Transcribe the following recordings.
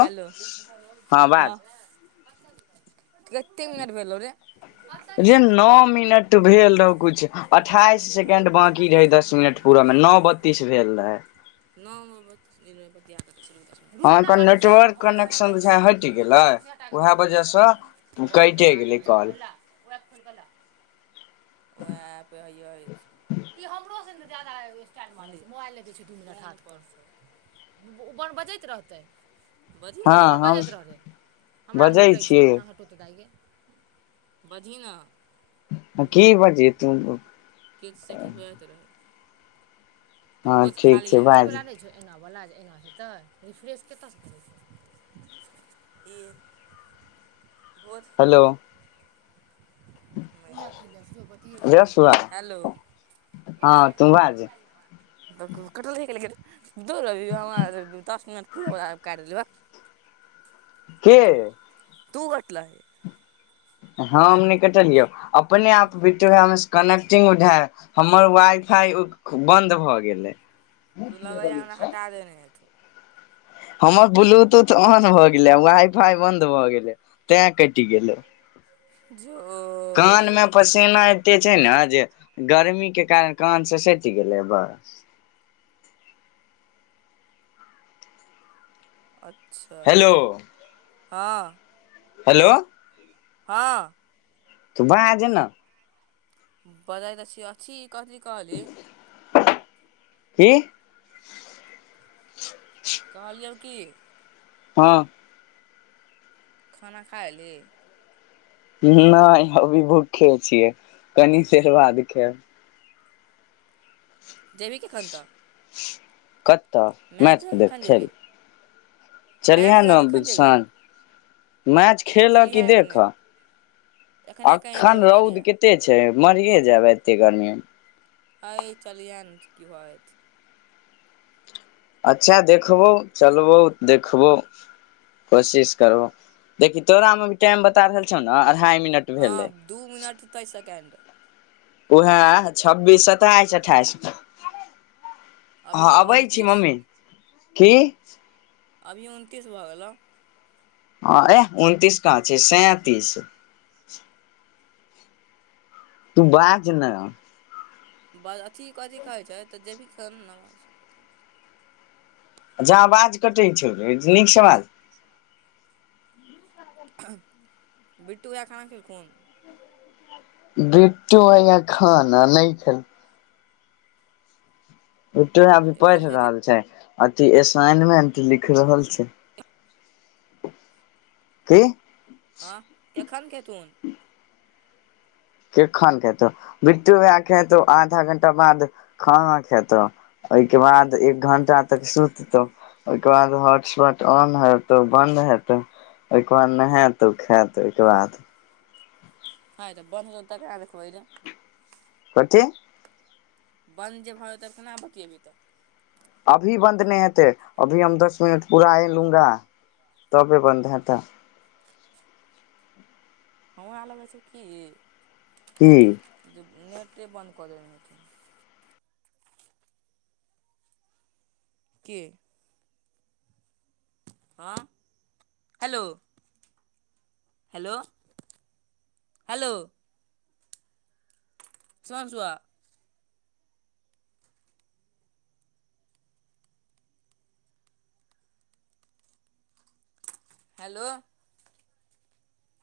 Hello हँ तीन minute भेलौ रे जे न मिनट भेल रहौ कुछ अठाइस सेकेंड बाँकी रहे दस मिनट पूर मे नओ बत्तीस भेल रहै [unintelligible] रुक न अहाँके कटतौ नेटवर्क कनेक्शन बुझाय हटि गेलै उएह वजहसँ [unintelligible] लोक कटे लागल गेलै हय त की कॉल ला [unintelligible] खोइल क ला उएह ऐप हए अछि ई हमरो से ने जादा स्टाइल मारइ छइ मोबाइल नै दय छय दू मिनट हाथ पर से उ बन बजैत रहतै बजही न गे हँ तू अपन हम बजैत रह रय हमरामे बजै हटै छै छियै एना हट दाय गे बजही न की बजयै तू किछ से किछ बजैत रहे तऽ हँ भोज ठीक छै खालीहै ई बाज बला नै छै एनावला जे एना हेतै रिफ्रेश कतऽसँ करै छ ई भोज हेलो जसुआ हेलो हँ तू बाज [unintelligible] [unintelligible] के तू कटलहि हम नइ कटलियौ अपने आप बिटुहे मे स कने्टिंग उधार हमर वाई फाई बंद भ गेलए तू लगैया हमरा हटा देने हेथुन हमर ब्लूटूथ ऑन भऽ गेलै वाइ फाई बंद भ गेलए तें कटि गेलए जो कान रे में पस सेना एते छै न जे गर्मी के कारण कान से सटी गेलै बस अच्छा हेलो हँ हेलो हँ तऽ बाज न बजा तऽ छी अ छी कथी कहलही की कहलियौ कि हँ खाना खाय एलही नय अभी भूखे छियै कनी देर बाद खेब जेबहि केखन त कतय मैचके देखै देख कखन खेल जेबही मैच देखा चलिहेने कखन जेबही सान, मैच खेलह कि चलिहे एखने देखह? एखने कनि अख्खन देरमे रौद चलिहे कत्ते छै, मरिए जैब एत्ते गर्मी में। हइ चलिहेंन, की भऽजेतय? अच्छा देखबौ, चलबौ, देखबौ कोशिश करबौ, देखि तोरा मे अभी टाइम बता रहल छौ ने अढ़ाई मिनट हँ भेलै दू मिनट तैइस सेकेंड। उहै छब्बीस, सत्ताइस, अठ्ठाइस। हँ अभी अबै छी उनतीस मम्मी, की? अभी उनतीस भऽ गेलौ। हँ एह उनतीस कहाँ छै? सैंऽतीस। तू बाजने। ब- अथी, कथी कहै छै तऽ जेबी कर नेस? जा आवाज कटै छौ, नीक स बाज। बिट्टू बैया खाना खेलखुन? बिट्टु भैया खाना, नय खेल बिट्टु भैइया अभी पैढ़ कखन खेथिन रहल छै। अथी एसाइनमेंट लिख रहल छै। [inaudible] की? हँ केखन खेथुन? केखन खेतौ? बिट्टू भैइया खेतौ आधा घंटा बाद खाना खेतौउ। ओयके बाद एक घंटा तक सुततौउ। ओयके बाद हॉटस्पॉट ऑन हेतौउ, बन्द हेतौउ। ओयके बाद नहैऽत ओ खैऽत ओइके बाद। हैतऽ बन हो तऽ काज करी रे। कथी? बन्द जे भ जेतय त कोना बतियेबय तऽ? अभी बन्द नय हेतय, अभी हम दस मिनट पूराए लूंगा तबे बन्द हेतऽ। हमरा लगै छौ की? की? जे नेटे बन्द क देने हेतउ। के? हँ, हेलो हेलो- हेलो- सोन सुहा हेलो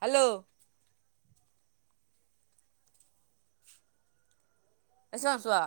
हेलो अयसन सुआ